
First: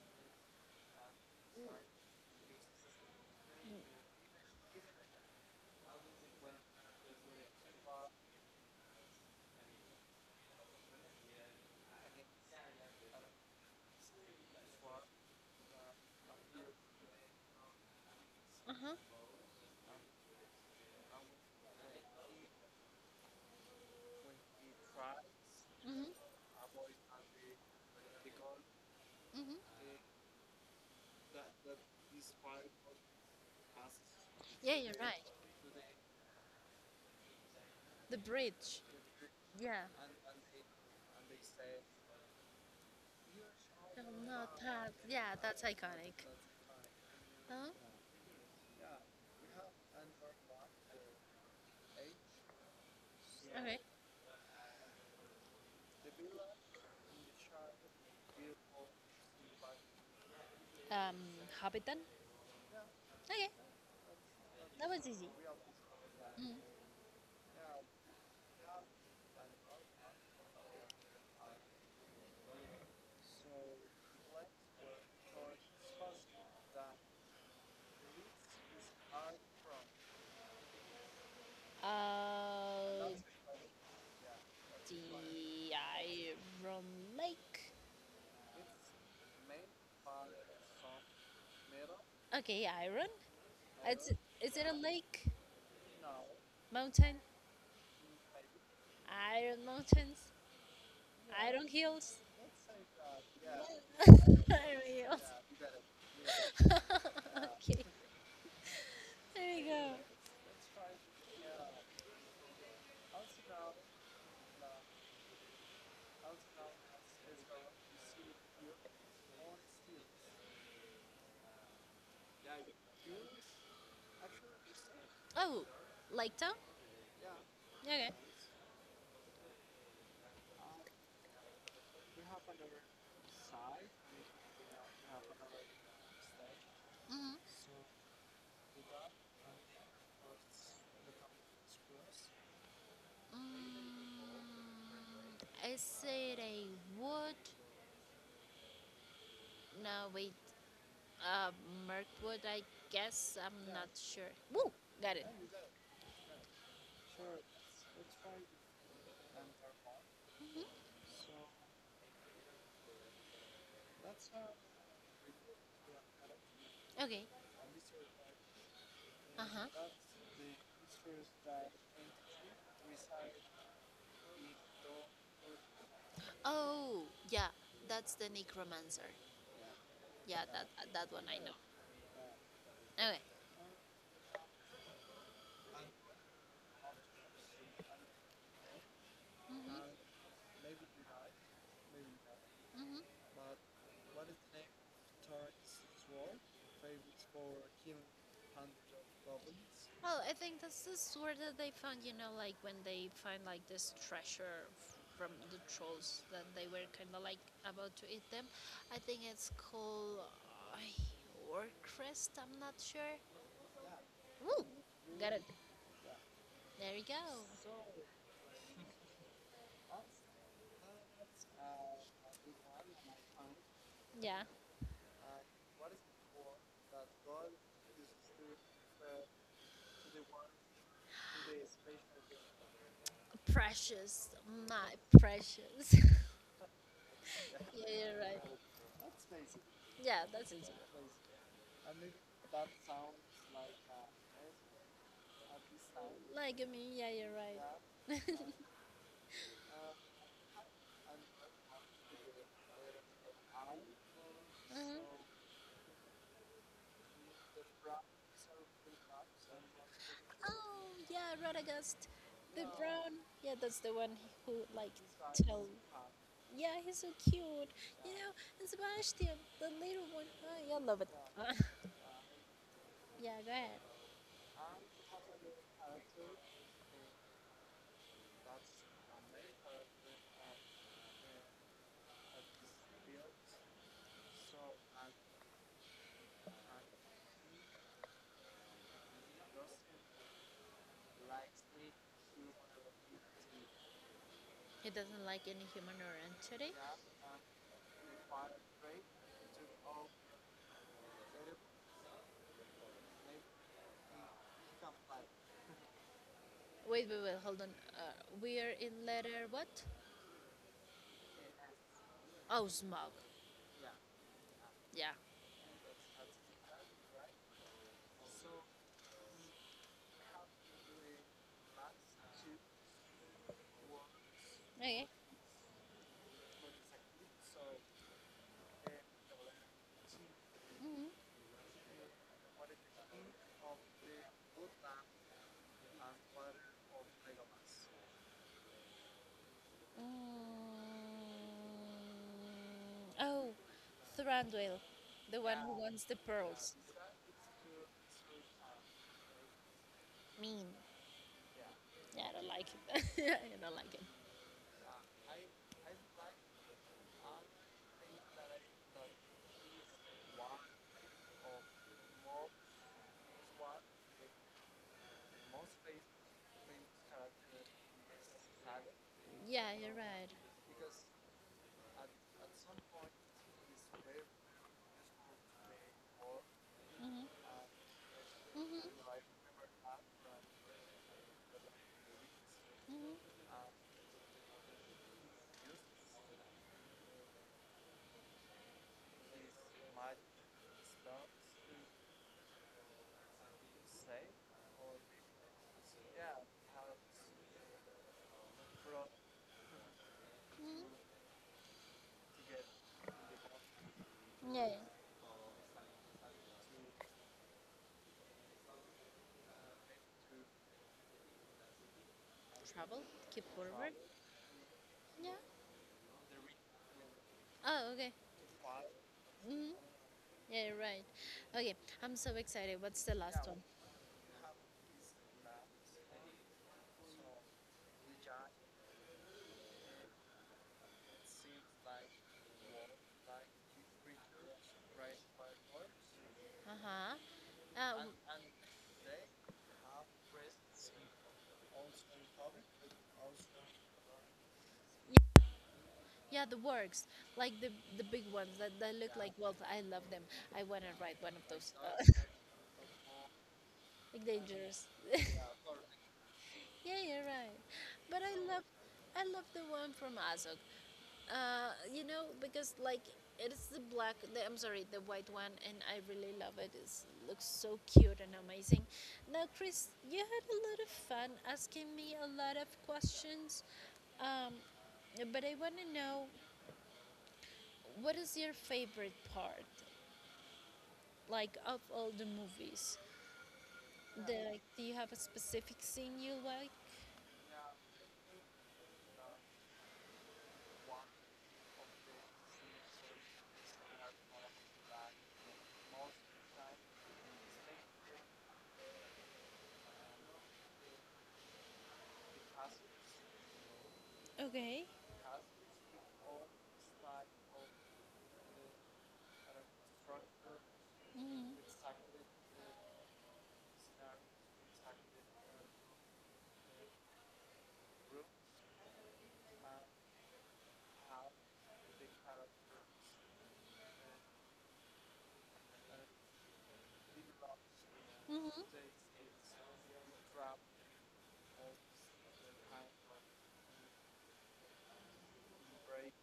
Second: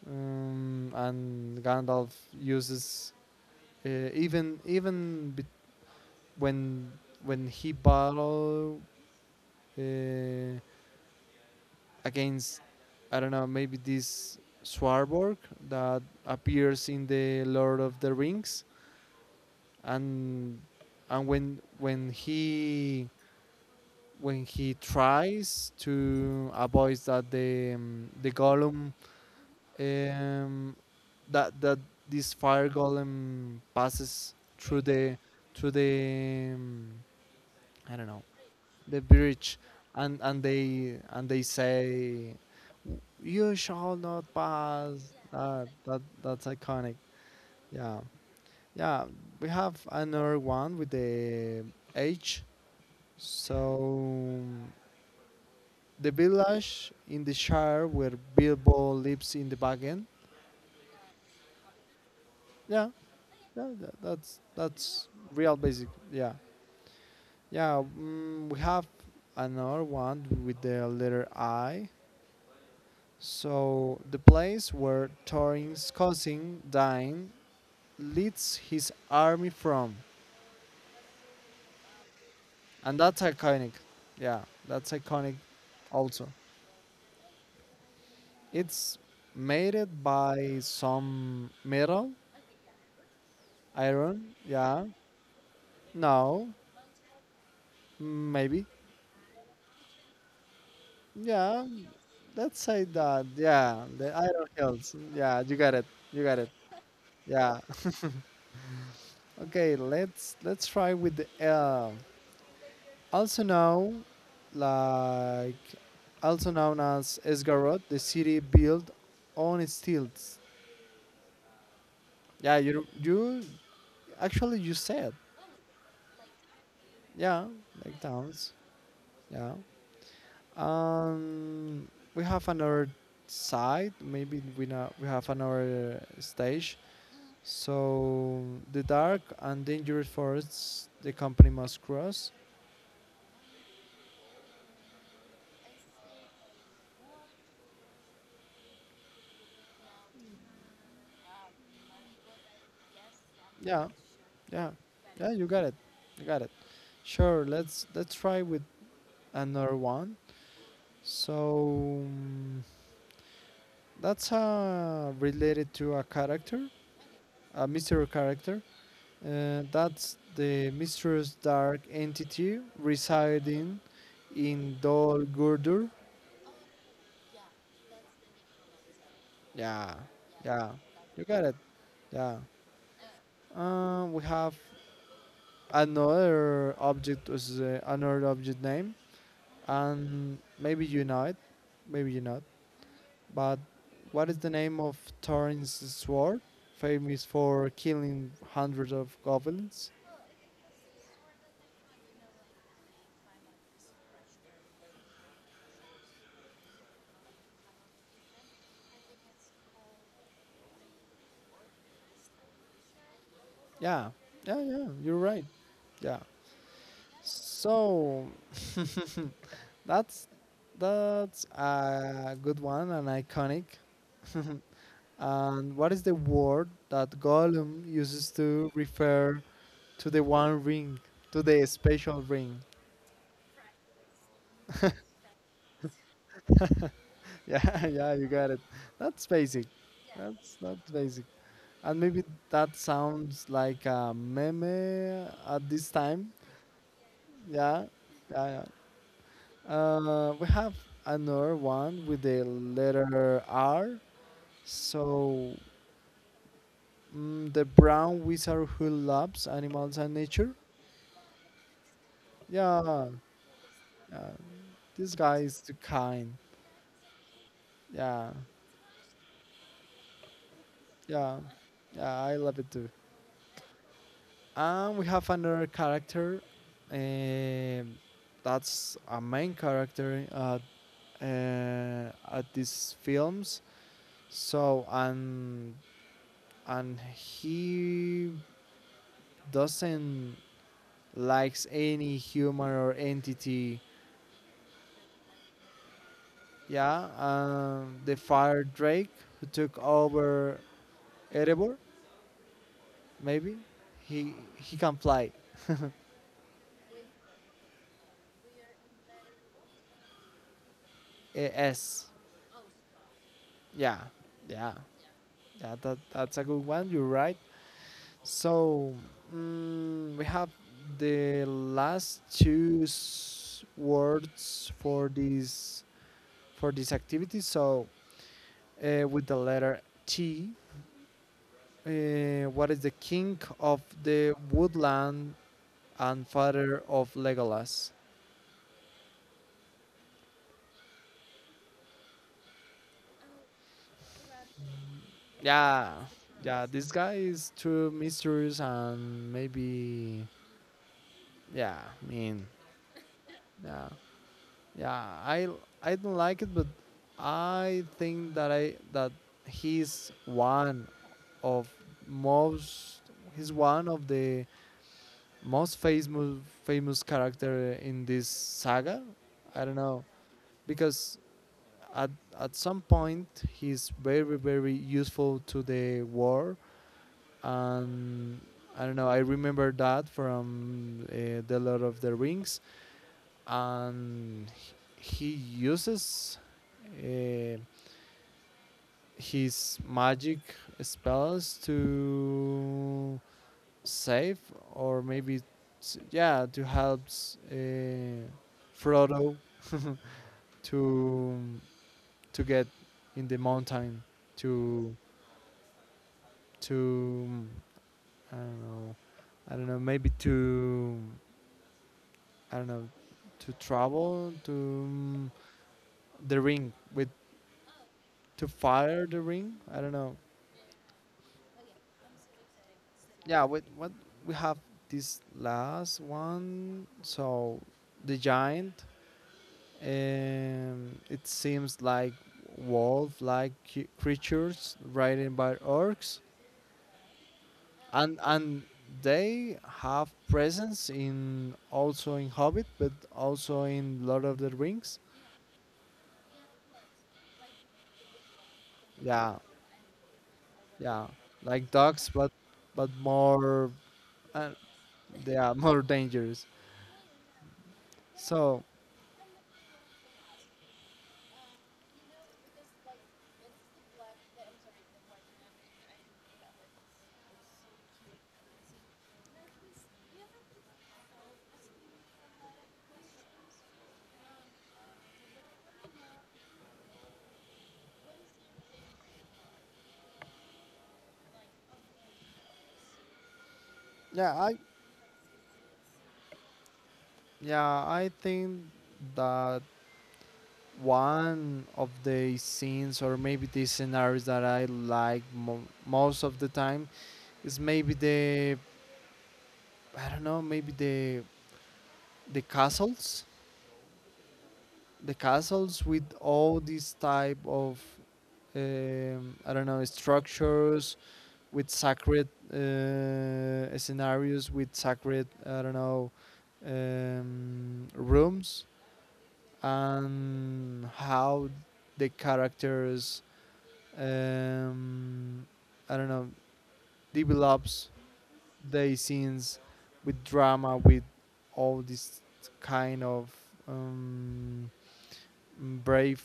Speaker 1: and Gandalf uses Uh, even even bet- when he battled uh, against I don't know maybe this Swarborg that appears in the Lord of the Rings
Speaker 2: Uh-huh.
Speaker 1: and and when when he when he tries
Speaker 2: Mm-hmm.
Speaker 1: to avoid that the golem,
Speaker 2: Mm-hmm.
Speaker 1: um, that that this fire golem passes
Speaker 2: Yeah,
Speaker 1: through
Speaker 2: you're right.
Speaker 1: the I don't
Speaker 2: The
Speaker 1: know,
Speaker 2: bridge.
Speaker 1: the bridge,
Speaker 2: Yeah.
Speaker 1: and they say, "You shall not
Speaker 2: I'm not that.
Speaker 1: pass."
Speaker 2: Yeah, that's
Speaker 1: That
Speaker 2: iconic.
Speaker 1: that's iconic.
Speaker 2: Huh?
Speaker 1: Yeah, yeah. We have another one with the H. So
Speaker 2: Okay.
Speaker 1: the village in the Shire where Bilbo lives in the back end.
Speaker 2: Um, Hobbiton.
Speaker 1: Yeah,
Speaker 2: Okay,
Speaker 1: yeah. That, that's
Speaker 2: that was
Speaker 1: that's
Speaker 2: easy.
Speaker 1: real basic. Yeah,
Speaker 2: Mm.
Speaker 1: yeah. We have another one with the letter I. So the place where Thorin's cousin Dain leads his army from, and
Speaker 2: Uh,
Speaker 1: that's iconic. Yeah, that's iconic.
Speaker 2: the
Speaker 1: Also,
Speaker 2: Iron Lake.
Speaker 1: it's made it by some metal,
Speaker 2: Okay, Iron. It's
Speaker 1: iron.
Speaker 2: Is it a
Speaker 1: Yeah,
Speaker 2: lake?
Speaker 1: no,
Speaker 2: Mountain?
Speaker 1: maybe.
Speaker 2: Iron Mountains?
Speaker 1: Yeah,
Speaker 2: Iron Hills?
Speaker 1: let's say that. Yeah,
Speaker 2: <laughs>
Speaker 1: the
Speaker 2: Iron
Speaker 1: iron hills.
Speaker 2: Hills.
Speaker 1: Yeah, you got it. You got it.
Speaker 2: <laughs>
Speaker 1: Yeah.
Speaker 2: Okay,
Speaker 1: <laughs>
Speaker 2: there we
Speaker 1: Okay,
Speaker 2: go.
Speaker 1: let's try with the L. Also known like also known as Esgarot, the city built on stilts. Yeah, you actually you said.
Speaker 2: Oh, Lake Town.
Speaker 1: Yeah, like
Speaker 2: Okay.
Speaker 1: towns. Yeah. Um we have another side, maybe we not, we have another stage.
Speaker 2: Mm.
Speaker 1: So the dark and dangerous forests the company must cross.
Speaker 2: Mm. Is it a wood? No, wait. Uh, Mirkwood, I guess. I'm
Speaker 1: Yeah,
Speaker 2: not sure.
Speaker 1: yeah.
Speaker 2: Woo! Got it.
Speaker 1: Yeah, you got it. You got it. Sure, let's try with another one.
Speaker 2: Mhm.
Speaker 1: So that's related to a character,
Speaker 2: Okay.
Speaker 1: a mystery character.
Speaker 2: Uh huh.
Speaker 1: That's the mysterious dark entity residing in Dol Guldur.
Speaker 2: Oh, yeah. That's the necromancer.
Speaker 1: Yeah,
Speaker 2: Yeah, that
Speaker 1: yeah,
Speaker 2: that
Speaker 1: you
Speaker 2: one I
Speaker 1: got it.
Speaker 2: know.
Speaker 1: Yeah.
Speaker 2: Okay.
Speaker 1: We have another object with another object name,
Speaker 2: hmm
Speaker 1: and maybe you know it, maybe you not.
Speaker 2: Mhm.
Speaker 1: But what is the name of Thorin's sword? Famous for killing hundreds of goblins.
Speaker 2: Well, I think that's the sword that they found. You know, like when they find like this treasure from the trolls that they were kind of like about to eat them. I think it's called Orcrest. I'm not sure.
Speaker 1: Yeah, yeah,
Speaker 2: Ooh,
Speaker 1: yeah. You're
Speaker 2: got it.
Speaker 1: right. Yeah.
Speaker 2: There we go.
Speaker 1: So <laughs> that's that's a good one and iconic.
Speaker 2: Yeah.
Speaker 1: <laughs> And what is the word that Gollum uses to refer to the one ring, to the special ring? <laughs>
Speaker 2: Precious, my precious. <laughs> Yeah,
Speaker 1: Yeah, yeah,
Speaker 2: you're
Speaker 1: you
Speaker 2: right.
Speaker 1: got it. That's basic.
Speaker 2: Yeah, that's
Speaker 1: That's
Speaker 2: it.
Speaker 1: that's basic. And maybe that sounds like a meme at this time.
Speaker 2: Like, I mean, yeah, you're right.
Speaker 1: Yeah, yeah, yeah. We have another one with the letter R.
Speaker 2: Hmm.
Speaker 1: So the brown wizard who loves animals and nature.
Speaker 2: Oh, yeah, Radagast, the
Speaker 1: Yeah,
Speaker 2: brown. Yeah, that's the one who, like,
Speaker 1: this guy is
Speaker 2: tell.
Speaker 1: too kind.
Speaker 2: Yeah, he's so cute. You know,
Speaker 1: Yeah,
Speaker 2: and Sebastian, the little one. Oh, yeah, I love it.
Speaker 1: yeah,
Speaker 2: <laughs>
Speaker 1: yeah. I love it too.
Speaker 2: Yeah, go ahead.
Speaker 1: And we have another character. Um, that's a main character at these films. So and he doesn't likes any human or entity.
Speaker 2: He doesn't like any human or entity.
Speaker 1: Yeah, the fire drake who took over Erebor, maybe he can fly.
Speaker 2: Wait, hold on. Uh, we are in letter what?
Speaker 1: Eh, S.
Speaker 2: Oh, smog.
Speaker 1: Yeah, yeah,
Speaker 2: Yeah.
Speaker 1: yeah. That's a good one. You're right. So we have the last two words
Speaker 2: Okay.
Speaker 1: for this activity. So with the letter T,
Speaker 2: Mm-hmm.
Speaker 1: what is the king of the woodland and father of Legolas?
Speaker 2: Mm, oh, Thranduil, the one who
Speaker 1: Yeah,
Speaker 2: wants the
Speaker 1: yeah.
Speaker 2: pearls.
Speaker 1: This guy is too mysterious and maybe
Speaker 2: Mean.
Speaker 1: yeah. I
Speaker 2: Yeah, I
Speaker 1: mean,
Speaker 2: don't like him. <laughs> I don't
Speaker 1: yeah.
Speaker 2: like him.
Speaker 1: Yeah, I don't like it, but I think that I that he's one of most he's one of the most famous famous character in this saga. I
Speaker 2: Yeah,
Speaker 1: don't
Speaker 2: you're
Speaker 1: know
Speaker 2: right.
Speaker 1: because at at some point he's very very useful to the war
Speaker 2: Mm-hmm.
Speaker 1: and I don't know.
Speaker 2: Mm-hmm.
Speaker 1: I remember that from the Lord of the Rings
Speaker 2: Mm-hmm.
Speaker 1: and he uses uh, his magic spells to save or maybe yeah to help uh, Frodo <laughs> to to get in the mountain
Speaker 2: Yeah. Yeah.
Speaker 1: to to I don't know, I don't know maybe to, I don't know,
Speaker 2: Travel. Keep
Speaker 1: to
Speaker 2: forward.
Speaker 1: travel to,
Speaker 2: Yeah.
Speaker 1: the ring with,
Speaker 2: Oh, okay.
Speaker 1: to fire the ring,
Speaker 2: Mm-hmm.
Speaker 1: I don't know.
Speaker 2: Yeah, you're right. Okay, I'm so excited. What's the
Speaker 1: Yeah,
Speaker 2: last one?
Speaker 1: what we have this last one. So the giant it seems like wolf like creatures ridden by orcs
Speaker 2: Uh-huh. Uh,
Speaker 1: and they have presence in also in Hobbit but also in Lord of the Rings.
Speaker 2: yeah, the works, like the big ones that look like
Speaker 1: Yeah,
Speaker 2: wolf. I love them. I want to
Speaker 1: yeah,
Speaker 2: ride one of
Speaker 1: like
Speaker 2: those.
Speaker 1: dogs but more,
Speaker 2: <laughs> Like
Speaker 1: uh,
Speaker 2: dangerous.
Speaker 1: they
Speaker 2: <laughs>
Speaker 1: are <laughs> more dangerous.
Speaker 2: Yeah, you're right. But
Speaker 1: So
Speaker 2: I love the one from Azog. You know, because like it is the black. The, I'm sorry, the white one, and I really love it. It looks so cute and amazing. Now, Chris, you had a lot of fun asking me a lot of questions. Um, but I want to know what is your favorite part, like of all the movies,
Speaker 1: yeah I
Speaker 2: like, do you have a specific scene you like?
Speaker 1: yeah, I think that one of the scenes or maybe the scenarios that I like most of the time is maybe the, I don't know, maybe the castles,
Speaker 2: Okay.
Speaker 1: the castles with all these type of, I don't know, structures with
Speaker 2: Hmm.
Speaker 1: sacred, scenarios with sacred, I don't know, rooms, and how the characters, um, I don't know, develops the
Speaker 2: Hmm.
Speaker 1: scenes with drama, with all this kind of, um, brave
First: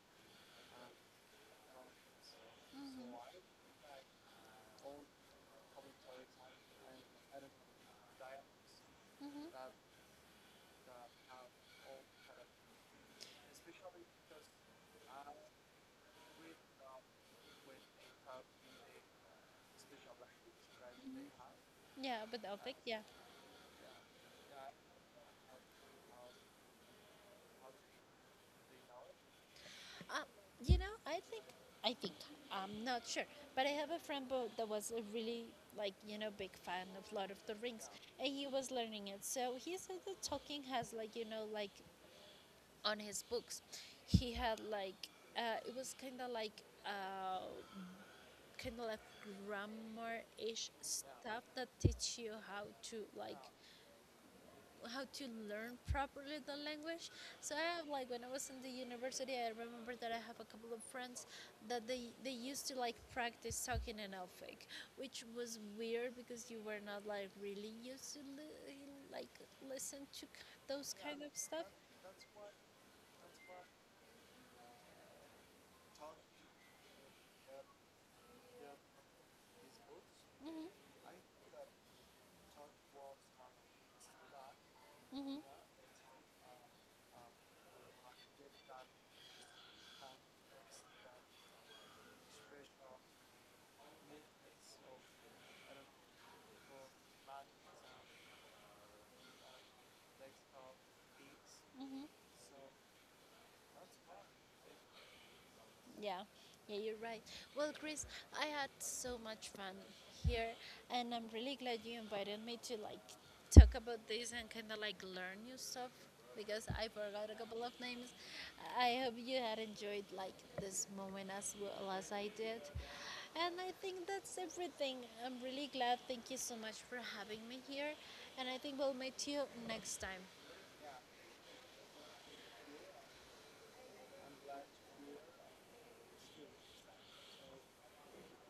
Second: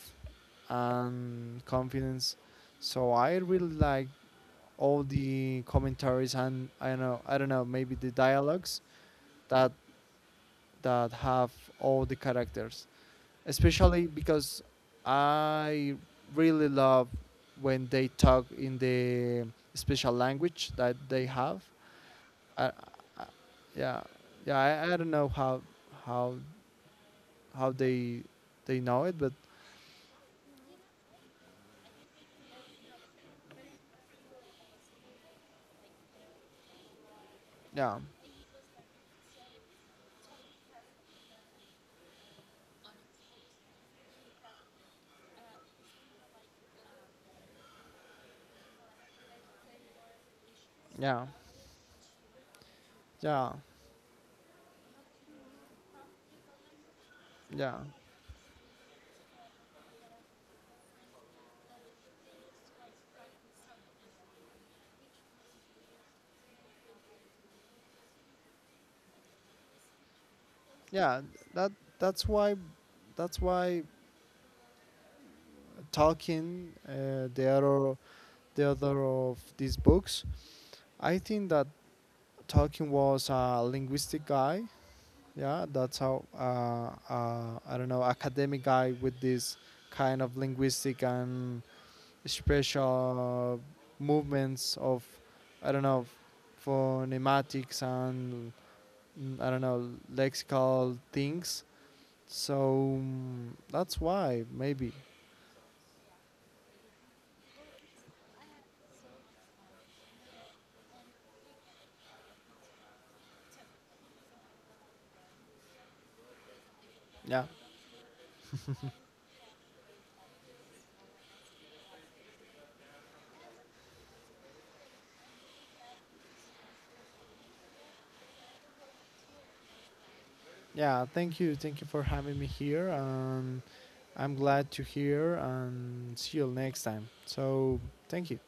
Speaker 1: and confidence. So I
Speaker 2: Hmm.
Speaker 1: really like all the commentaries and, I don't know, I don't know, maybe the dialogues that
Speaker 2: Hmm.
Speaker 1: have all the characters, especially because I really love when they talk in the special language that they have.
Speaker 2: Yeah, but
Speaker 1: I,
Speaker 2: Opec, yeah.
Speaker 1: I, yeah, yeah. I, don't know how how they know it, but
Speaker 2: Um, you know, I think, I'm not sure, but I have a friend that was a really, like, you know, big fan of Lord of the Rings,
Speaker 1: yeah,
Speaker 2: and he was learning it. So he said that Tolkien has, like, you know, like on his books he had like it was kind of like grammar-ish
Speaker 1: yeah,
Speaker 2: stuff that teach you how to like
Speaker 1: yeah,
Speaker 2: how to learn properly the language. So I
Speaker 1: yeah,
Speaker 2: have like when I was in the university I remember that I have a couple of friends that they used to like practice talking in elfic, which was weird because you were not like really used to like listen to those
Speaker 1: yeah.
Speaker 2: kind of stuff.
Speaker 1: That that's why that's why Tolkien, the other of these books.
Speaker 2: Hmm.
Speaker 1: I think that Tolkien was a linguistic guy.
Speaker 2: Hmm.
Speaker 1: Yeah, that's how, I don't know, academic guy with this kind of linguistic and special movements of, I don't know, phonetics and, I don't know, lexical things.
Speaker 2: Hmm.
Speaker 1: So that's why maybe.
Speaker 2: Yeah, yeah, you're right. Well, Chris, I had so much fun here, and I'm really glad you invited me to like talk about this and kind of like learn new stuff because I forgot a
Speaker 1: Yeah,
Speaker 2: couple of names. I hope you had enjoyed like this moment as well as I did. And I think that's everything. I'm really glad. Thank you so much for having me here, and I think we'll meet you next time.
Speaker 1: yeah. Thank you for having me here, and I'm glad to hear. And see you next time. So thank you.